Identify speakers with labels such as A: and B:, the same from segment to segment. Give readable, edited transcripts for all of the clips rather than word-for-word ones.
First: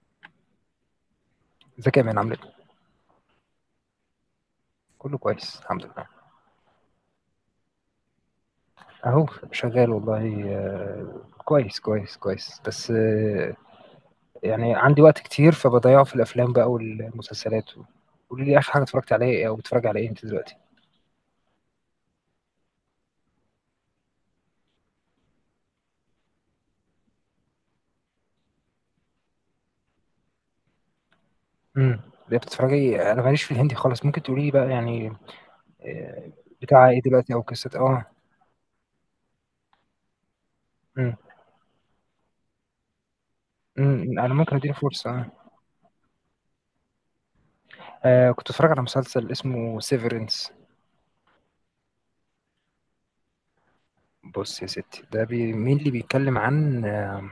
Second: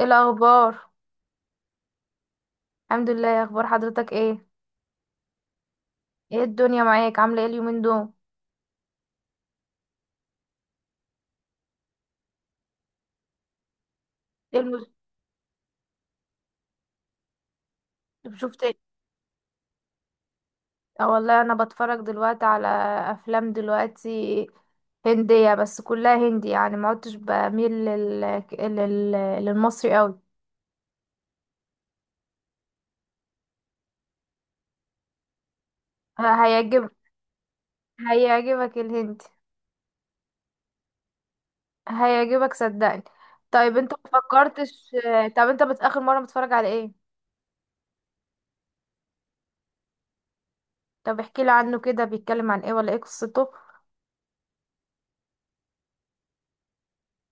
A: ايه الاخبار؟
B: ازيك يا مان، عامل ايه؟
A: الحمد لله، يا اخبار حضرتك ايه؟
B: كله كويس، الحمد لله.
A: ايه الدنيا معاك عامله ايه اليومين دول؟
B: اهو شغال والله، كويس كويس كويس. بس
A: ايه
B: يعني
A: المس...
B: عندي وقت كتير فبضيعه في الافلام بقى والمسلسلات قولي لي،
A: شفت
B: اخر
A: ايه؟
B: حاجه اتفرجت عليها ايه، او بتتفرج على ايه انت دلوقتي؟
A: اه والله، انا بتفرج دلوقتي على افلام دلوقتي هنديه، بس كلها هندي يعني، ما عدتش بميل لل... للمصري قوي.
B: امم. ليه بتتفرجي؟ انا ماليش في الهندي خالص، ممكن تقولي لي بقى يعني آه،
A: ه-
B: بتاع
A: هيعجب
B: ايه دلوقتي او قصه؟ اه.
A: هيعجبك الهندي،
B: امم.
A: هيعجبك صدقني. طيب انت
B: امم،
A: ما
B: انا ممكن اديله
A: فكرتش،
B: فرصه آه.
A: اخر مره متفرج على ايه؟
B: كنت اتفرج على مسلسل اسمه سيفرنس.
A: طب احكي لي عنه كده، بيتكلم عن ايه ولا ايه قصته؟
B: بص يا ستي، ده مين اللي بيتكلم عن آه،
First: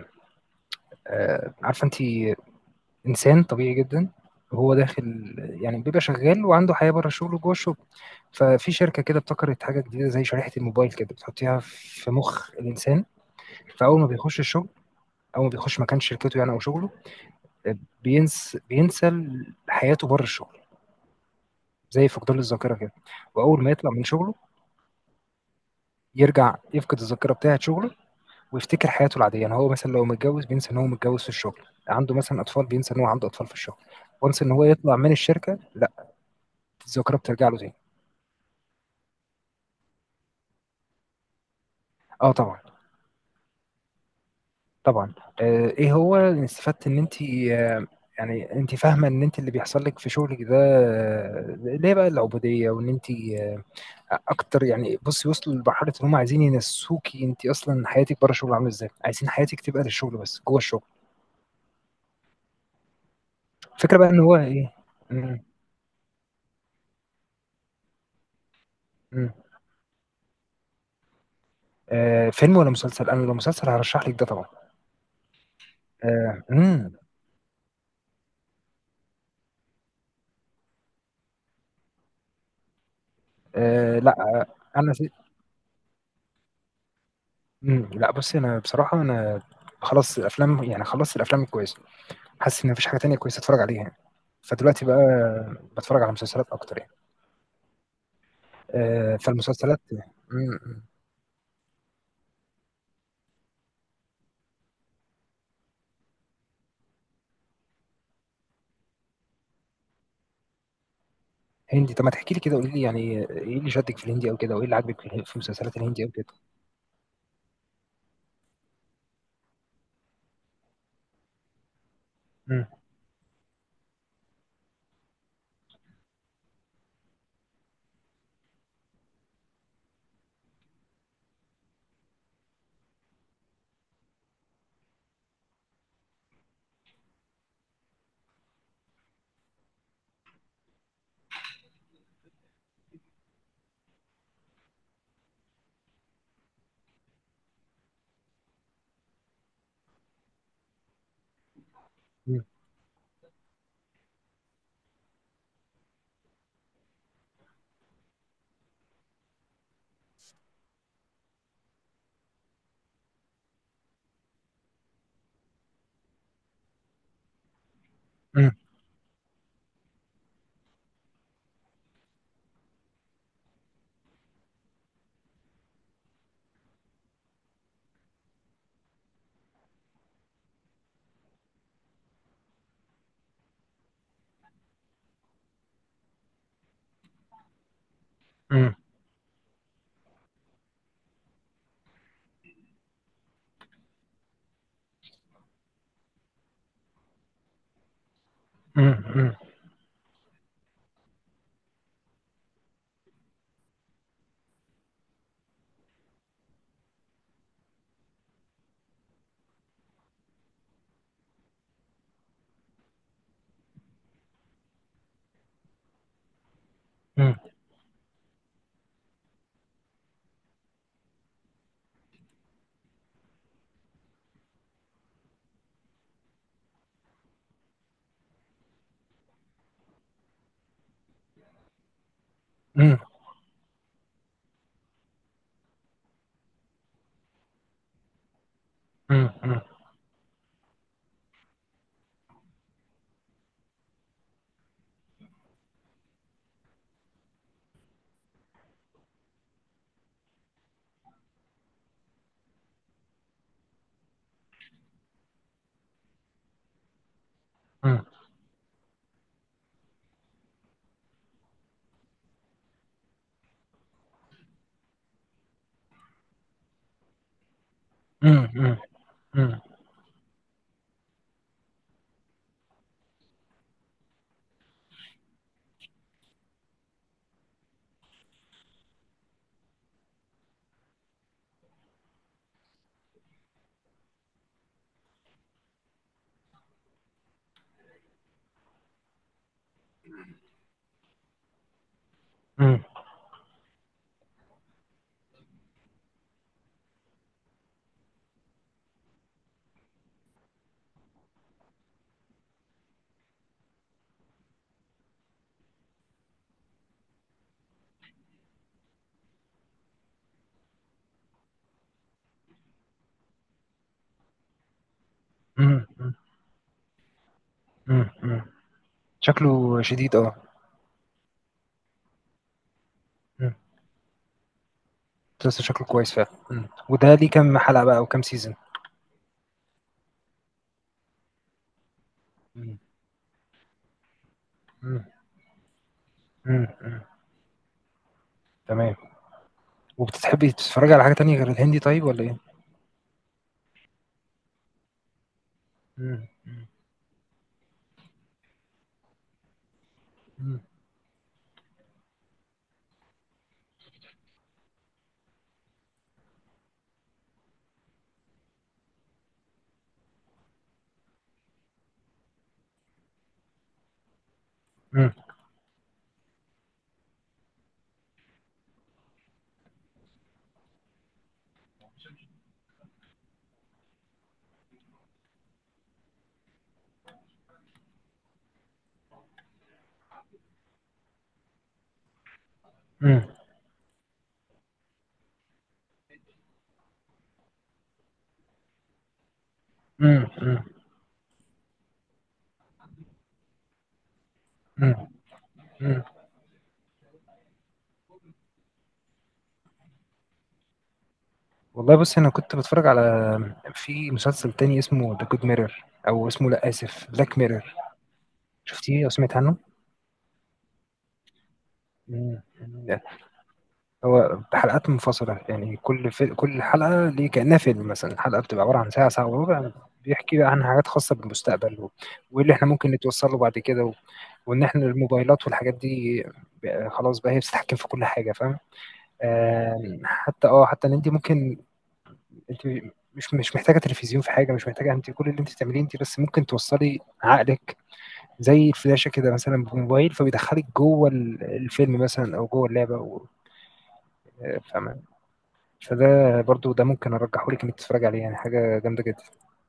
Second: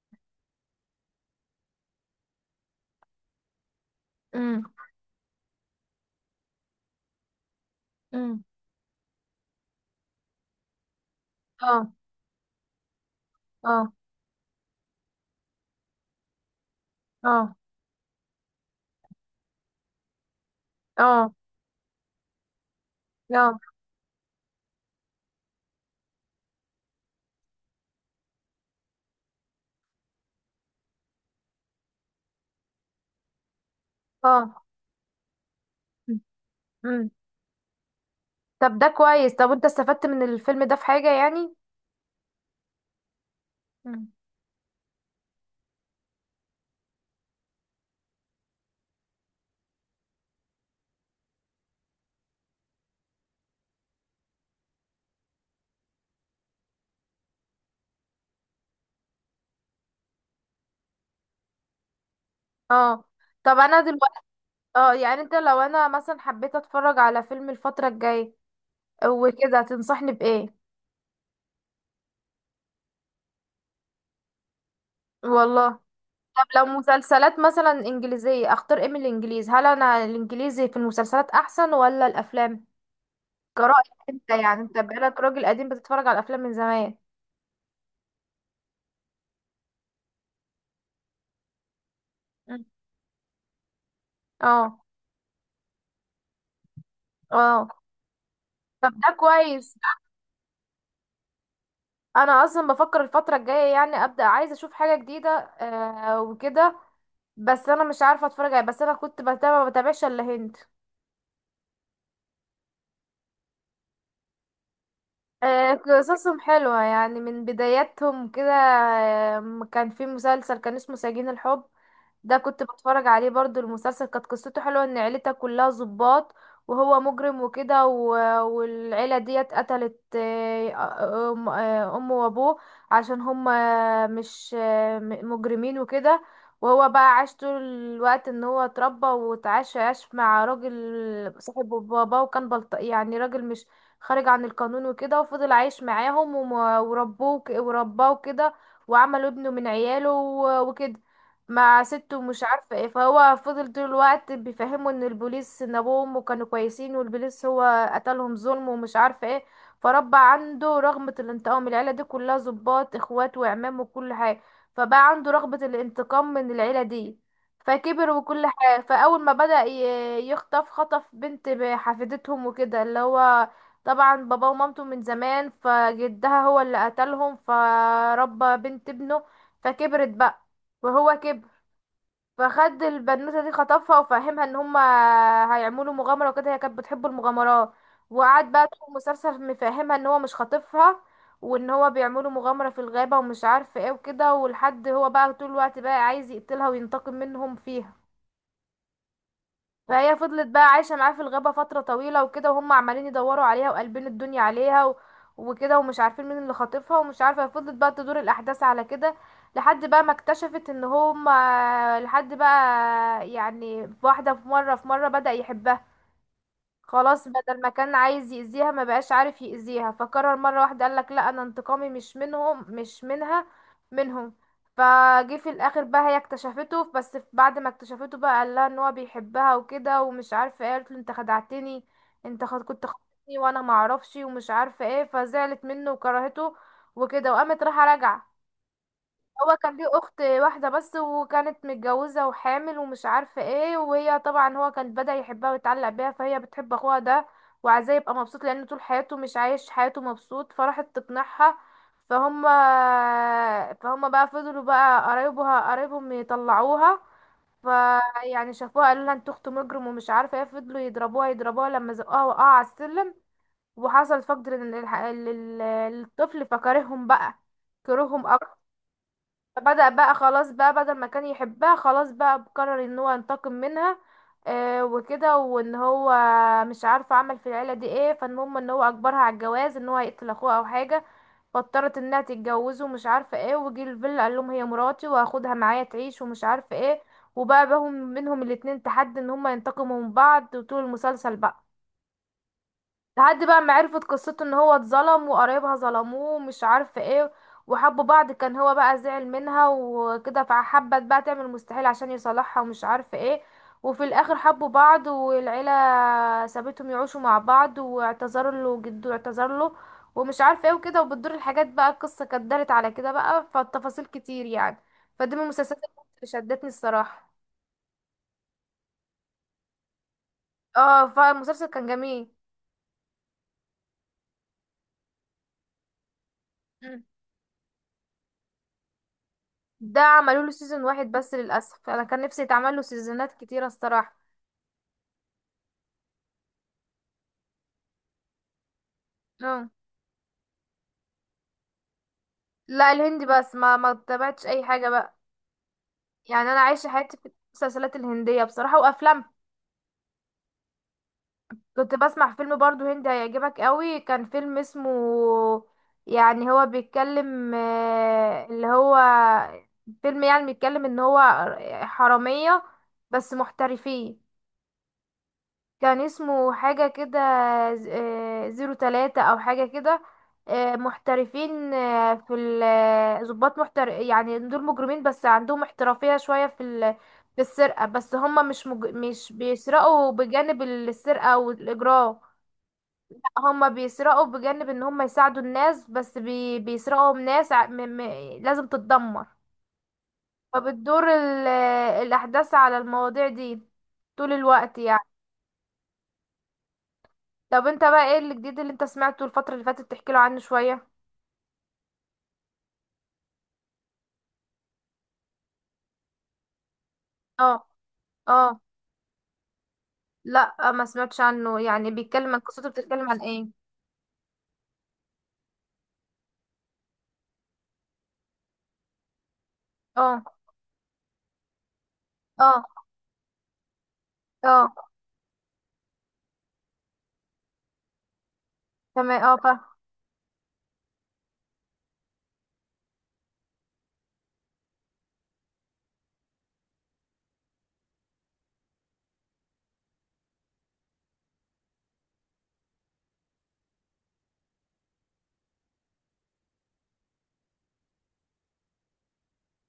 B: آه، عارفه انت، انسان طبيعي جدا.
A: امم.
B: وهو داخل يعني بيبقى شغال وعنده حياه بره الشغل وجوه الشغل.
A: امم.
B: ففي شركه كده ابتكرت حاجه جديده زي شريحه الموبايل كده، بتحطيها
A: اه.
B: في مخ الانسان.
A: اه.
B: فاول ما بيخش الشغل، اول ما بيخش مكان شركته يعني او شغله،
A: اه.
B: بينسى حياته بره الشغل،
A: اه.
B: زي فقدان الذاكره كده.
A: اه.
B: واول ما يطلع من شغله يرجع يفقد الذاكره بتاعه شغله، ويفتكر حياته العاديه. يعني هو مثلا لو متجوز بينسى ان هو متجوز في الشغل، عنده مثلا اطفال بينسى ان هو عنده اطفال في الشغل. وانس ان
A: اه.
B: هو يطلع من الشركه، لا،
A: مم. مم.
B: الذاكره بترجع له تاني.
A: طب ده كويس، طب انت استفدت من الفيلم ده في حاجة يعني؟
B: اه، طبعا.
A: مم.
B: طبعا. ايه هو اللي استفدت ان انت، آه، يعني انت فاهمه ان انت اللي بيحصل لك في شغلك ده، ليه بقى العبوديه، وان انت آه، اكتر. يعني بصي، وصلوا لمرحله ان هم عايزين ينسوكي انت اصلا حياتك بره الشغل عامله ازاي، عايزين حياتك تبقى للشغل بس جوه الشغل.
A: اه، طب انا
B: فكره بقى
A: دلوقتي،
B: ان هو ايه.
A: اه يعني انت
B: مم.
A: لو انا مثلا حبيت اتفرج على فيلم الفترة الجاية
B: مم.
A: وكده، تنصحني بإيه؟
B: فيلم ولا مسلسل؟ انا لو مسلسل هرشح لك ده طبعا.
A: والله. طب لو
B: مم.
A: مسلسلات مثلا انجليزية، اختار ايه من الانجليز؟ هل انا الانجليزي في المسلسلات احسن ولا الافلام؟ كرأيك انت
B: لا.
A: يعني، انت
B: انا سي...
A: بقالك راجل قديم بتتفرج على الافلام من زمان.
B: لا، بصي انا بصراحه، انا خلاص الافلام، يعني خلصت الافلام الكويسه.
A: مم.
B: حاسس ان مفيش حاجه تانية كويسه اتفرج عليها يعني.
A: اه.
B: فدلوقتي بقى بتفرج على مسلسلات اكتر يعني.
A: اه. طب ده كويس،
B: فالمسلسلات. مم.
A: انا اصلا بفكر الفتره الجايه يعني ابدا عايزه اشوف حاجه جديده وكده، بس انا مش عارفه اتفرج على بس انا كنت بتابع، ما بتابعش الا هند.
B: هندي؟ طب ما تحكي لي كده، قولي لي يعني ايه اللي شدك في الهندي او كده، وايه اللي عاجبك في المسلسلات الهندي او كده.
A: قصصهم حلوة يعني من بداياتهم كده. كان في مسلسل كان اسمه سجين الحب، ده كنت
B: مم.
A: بتفرج عليه برضو. المسلسل كانت قصته حلوة، ان عيلتها كلها ضباط وهو مجرم وكده، والعيلة ديت قتلت امه وابوه، عشان هم مش مجرمين وكده. وهو بقى عاش طول الوقت ان هو اتربى، عاش مع راجل صاحب باباه، وكان بلط يعني، راجل مش خارج عن القانون وكده، وفضل عايش معاهم، ورباه كده، وعملوا ابنه من عياله وكده، مع سته مش
B: مم.
A: عارفة ايه. فهو فضل طول الوقت بيفهمه ان البوليس، ان ابوه وامه كانوا كويسين، والبوليس هو قتلهم ظلم ومش عارفة ايه. فربى عنده رغبة الانتقام، العيلة دي كلها ضباط اخوات وعمام وكل حاجة، فبقى عنده رغبة الانتقام من العيلة دي. فكبر وكل
B: مم.
A: حاجة. فأول ما بدأ يخطف، خطف بنت حفيدتهم وكده، اللي هو طبعا بابا ومامته من زمان، فجدها هو اللي قتلهم. فربى بنت ابنه. فكبرت بقى وهو كبر. فخد البنوتة دي خطفها، وفهمها ان هما هيعملوا مغامرة وكده، هي كانت بتحب المغامرات، وقعد بقى
B: مم.
A: طول المسلسل مفهمها ان هو مش خاطفها، وان هو بيعملوا مغامرة في الغابة ومش عارف ايه وكده، ولحد هو بقى طول الوقت بقى عايز يقتلها وينتقم منهم فيها.
B: مم. مم.
A: فهي فضلت بقى عايشة معاه في الغابة فترة طويلة وكده، وهم عمالين يدوروا عليها وقلبين الدنيا عليها وكده، ومش عارفين مين اللي خاطفها ومش عارفة. فضلت بقى تدور الأحداث على كده لحد بقى ما اكتشفت ان هم، لحد بقى يعني واحدة في مرة، بدأ يحبها. خلاص
B: مم.
A: بدل ما كان عايز يأذيها، ما بقاش عارف يأذيها، فقرر مرة واحدة، قالك لا انا انتقامي مش منهم مش منها، منهم. فجه في الاخر بقى هي اكتشفته، بس بعد ما اكتشفته بقى قال لها ان هو بيحبها وكده ومش عارفه ايه. قالت له انت خدعتني، كنت خدتني وانا ما اعرفش ومش عارفه ايه، فزعلت منه وكرهته وكده، وقامت رايحه راجعه.
B: مم.
A: هو
B: مم.
A: كان ليه اخت واحده بس، وكانت متجوزه وحامل ومش عارفه ايه، وهي طبعا هو كان بدأ يحبها ويتعلق بيها، فهي بتحب اخوها ده وعايزاه يبقى مبسوط، لان طول حياته مش عايش حياته مبسوط، فراحت تقنعها. فهم فهم بقى فضلوا بقى قرايبهم يطلعوها،
B: مم.
A: فيعني شافوها قالوا لها انت اخت مجرم ومش عارفه ايه، فضلوا يضربوها يضربوها لما زقوها وقعوا على السلم، وحصل فقد للطفل فكرههم بقى، كرههم
B: مم.
A: اكتر.
B: مم. مم.
A: فبدأ بقى خلاص بقى، بدل ما كان يحبها خلاص بقى قرر ان هو ينتقم منها، وكده، وان هو مش عارفه عمل في العيله دي ايه. فالمهم ان هو اجبرها على الجواز، ان هو هيقتل اخوها او حاجه، فاضطرت انها تتجوزه ومش عارفه ايه. وجي الفيلا قال لهم هي مراتي وهاخدها معايا تعيش ومش عارفه ايه، وبقى منهم الاتنين تحدي ان هما ينتقموا من بعض وطول المسلسل بقى،
B: مم.
A: لحد بقى ما عرفت قصته ان هو اتظلم وقرايبها ظلموه ومش عارفه ايه، وحبوا بعض. كان هو بقى زعل منها وكده، فحبت بقى تعمل مستحيل عشان يصالحها ومش عارفه ايه، وفي الاخر حبوا بعض، والعيله سابتهم يعيشوا مع بعض، واعتذر له جده، اعتذر له ومش عارفه ايه وكده، وبتدور الحاجات بقى. القصه كانت دارت على كده بقى، فالتفاصيل كتير يعني. فدي من المسلسلات
B: مم.
A: اللي شدتني الصراحه.
B: مم. مم. شكله شديد، اه.
A: اه، فالمسلسل كان جميل.
B: مم. مسلسل شكله كويس فعلا. مم. وده ليه كام حلقة بقى وكام سيزون؟
A: ده عملوا له سيزون واحد بس للاسف، انا كان نفسي يتعمل
B: مم.
A: له سيزونات كتيره الصراحه.
B: مم. مم. مم. تمام.
A: اه.
B: وبتحبي تتفرجي على حاجة تانية غير الهندي طيب، ولا ايه؟
A: لا، الهندي بس، ما تابعتش اي حاجه بقى،
B: مم.
A: يعني انا عايشه حياتي في المسلسلات الهنديه بصراحه وافلام.
B: مم.
A: كنت بسمع فيلم برضو هندي هيعجبك قوي، كان فيلم اسمه، يعني هو بيتكلم اللي هو فيلم يعني بيتكلم ان هو حراميه بس محترفين.
B: مم.
A: كان اسمه حاجة كده، زيرو تلاتة أو حاجة كده. محترفين، آه، في ال- آه، ضباط يعني، دول مجرمين بس عندهم احترافية شوية في السرقة، بس هما مش بيسرقوا. بجانب السرقة والإجرام،
B: مم.
A: هما بيسرقوا بجانب ان هما يساعدوا الناس، بس بيسرقوا من ناس لازم تتدمر.
B: مم. مم.
A: فبتدور الأحداث على المواضيع دي طول الوقت
B: مم.
A: يعني.
B: مم.
A: طب انت بقى ايه الجديد اللي انت سمعته الفترة اللي فاتت، تحكي له عنه شوية.
B: والله، بص، انا كنت بتفرج على في مسلسل تاني اسمه ذا جود ميرور، او اسمه، لا، اسف، بلاك
A: اه.
B: ميرور.
A: اه.
B: شفتيه او سمعت عنه؟
A: لا، ما سمعتش عنه يعني، بيتكلم عن
B: مم.
A: قصته بتتكلم عن ايه؟
B: هو حلقات منفصلة، يعني كل حلقة ليه كأنها فيلم. مثلا الحلقة بتبقى عبارة عن ساعة، ساعة وربع.
A: اه.
B: بيحكي بقى عن حاجات خاصة بالمستقبل، و... واللي
A: اه.
B: احنا ممكن نتوصل له بعد كده، و... وإن
A: اه.
B: احنا الموبايلات والحاجات دي بقى خلاص بقى هي بتتحكم في كل حاجة، فاهم.
A: تمام. اه،
B: حتى إن أنت ممكن، أنت مش محتاجة تلفزيون في حاجة، مش محتاجة، أنت كل اللي أنت تعمليه أنت بس ممكن توصلي عقلك زي الفلاشة كده مثلا بموبايل، فبيدخلك جوه الفيلم مثلا، أو جوه اللعبة. و... فاهمة. فده برضو، ده ممكن ارجحه لك انك تتفرج عليه، يعني حاجه جامده جدا.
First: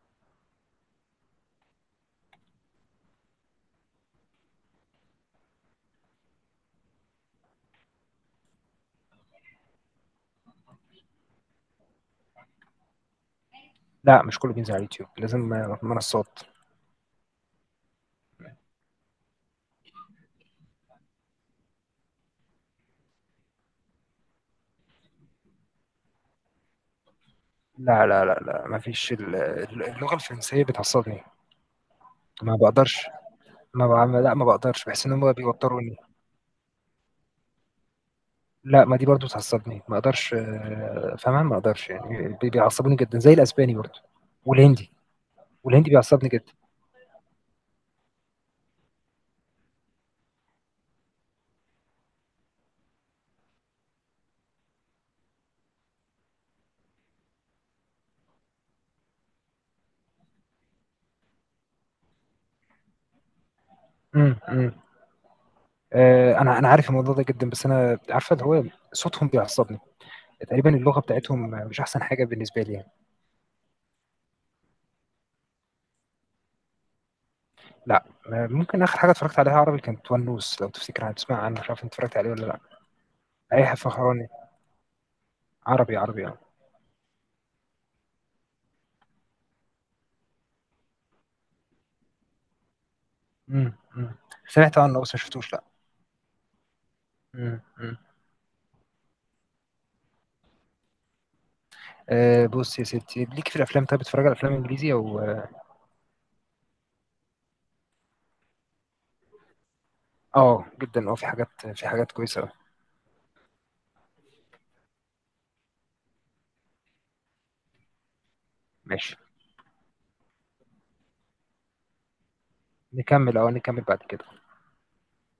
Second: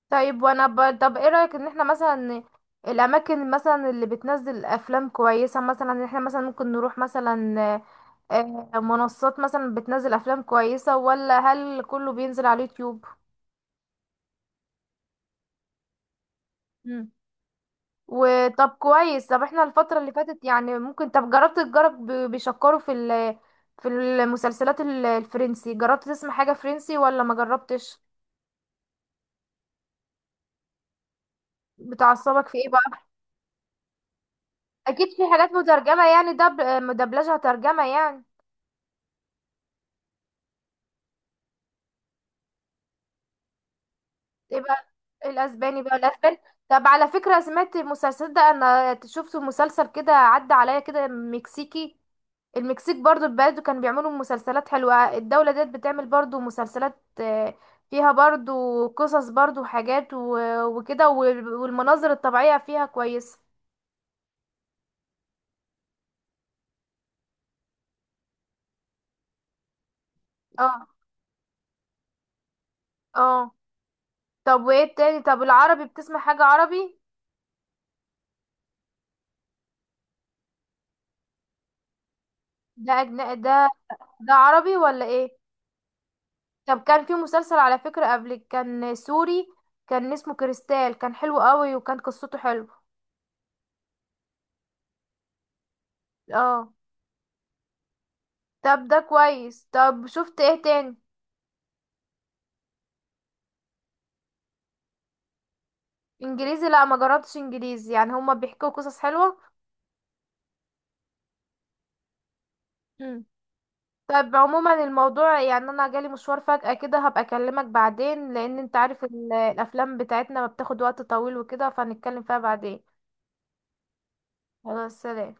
A: طيب. طب ايه رأيك، ان احنا مثلا الاماكن مثلا اللي بتنزل افلام كويسة، مثلا ان احنا مثلا ممكن نروح مثلا منصات مثلا بتنزل افلام كويسة، ولا هل كله بينزل على اليوتيوب؟
B: لا، مش كله بينزل على اليوتيوب، لازم منصات.
A: وطب كويس، طب احنا الفترة اللي فاتت يعني ممكن، طب تجرب بيشكروا في المسلسلات الفرنسي، جربت تسمع حاجة فرنسي ولا ما جربتش؟
B: لا، لا، لا، لا، ما فيش اللغه الفرنسيه بتعصبني.
A: بتعصبك
B: ما
A: في ايه بقى؟
B: بقدرش. ما بعمل لا، ما بقدرش، بحس
A: اكيد
B: ان
A: في
B: هم
A: حاجات
B: بيوتروني.
A: مترجمة يعني، مدبلجة ترجمة يعني.
B: لا، ما دي برضو بتعصبني، ما اقدرش فاهمها، ما اقدرش يعني بيعصبوني جدا، زي الاسباني برضو
A: يبقى
B: والهندي.
A: الاسباني
B: والهندي
A: بقى
B: بيعصبني
A: الاسباني.
B: جدا.
A: طب على فكرة سمعت المسلسل ده، انا شفت مسلسل كده عدى عليا كده مكسيكي. المكسيك برضو البلد كانوا بيعملوا مسلسلات حلوة، الدولة ديت بتعمل برضو مسلسلات، فيها برضو قصص برضو حاجات وكده، والمناظر الطبيعية فيها كويسة.
B: امم، امم. انا عارف الموضوع ده جدا، بس انا عارفه اللي هو صوتهم بيعصبني. تقريبا
A: اه.
B: اللغه بتاعتهم مش احسن حاجه بالنسبه لي يعني.
A: اه. طب وايه التاني؟ طب العربي بتسمع حاجة عربي؟
B: لا. ممكن اخر حاجه اتفرجت عليها عربي كانت ونوس، لو تفتكر، تسمع عنه، مش عارف انت اتفرجت عليه ولا لا.
A: ده،
B: اي فخراني.
A: ده عربي ولا ايه؟
B: عربي، عربي، اه.
A: طب كان في مسلسل على فكرة قبل كان سوري، كان اسمه كريستال كان حلو قوي وكان قصته حلوة.
B: أمم، أمم. سمعت عنه بس ما شفتوش، لا.
A: اه.
B: أمم، أمم.
A: طب ده كويس، طب شفت ايه تاني؟
B: بص يا ستي، ليك في الافلام. طيب بتتفرج على افلام انجليزي، او؟
A: انجليزي؟ لا ما جربتش انجليزي، يعني هما بيحكوا قصص حلوة.
B: اه، جدا. اه، في حاجات كويسه أوي.
A: مم. طب عموما الموضوع يعني انا جالي مشوار فجأة كده، هبقى اكلمك بعدين، لان انت عارف
B: ماشي.
A: الافلام بتاعتنا ما بتاخد وقت طويل وكده، فهنتكلم فيها بعدين.
B: نكمل بعد كده.
A: خلاص، سلام.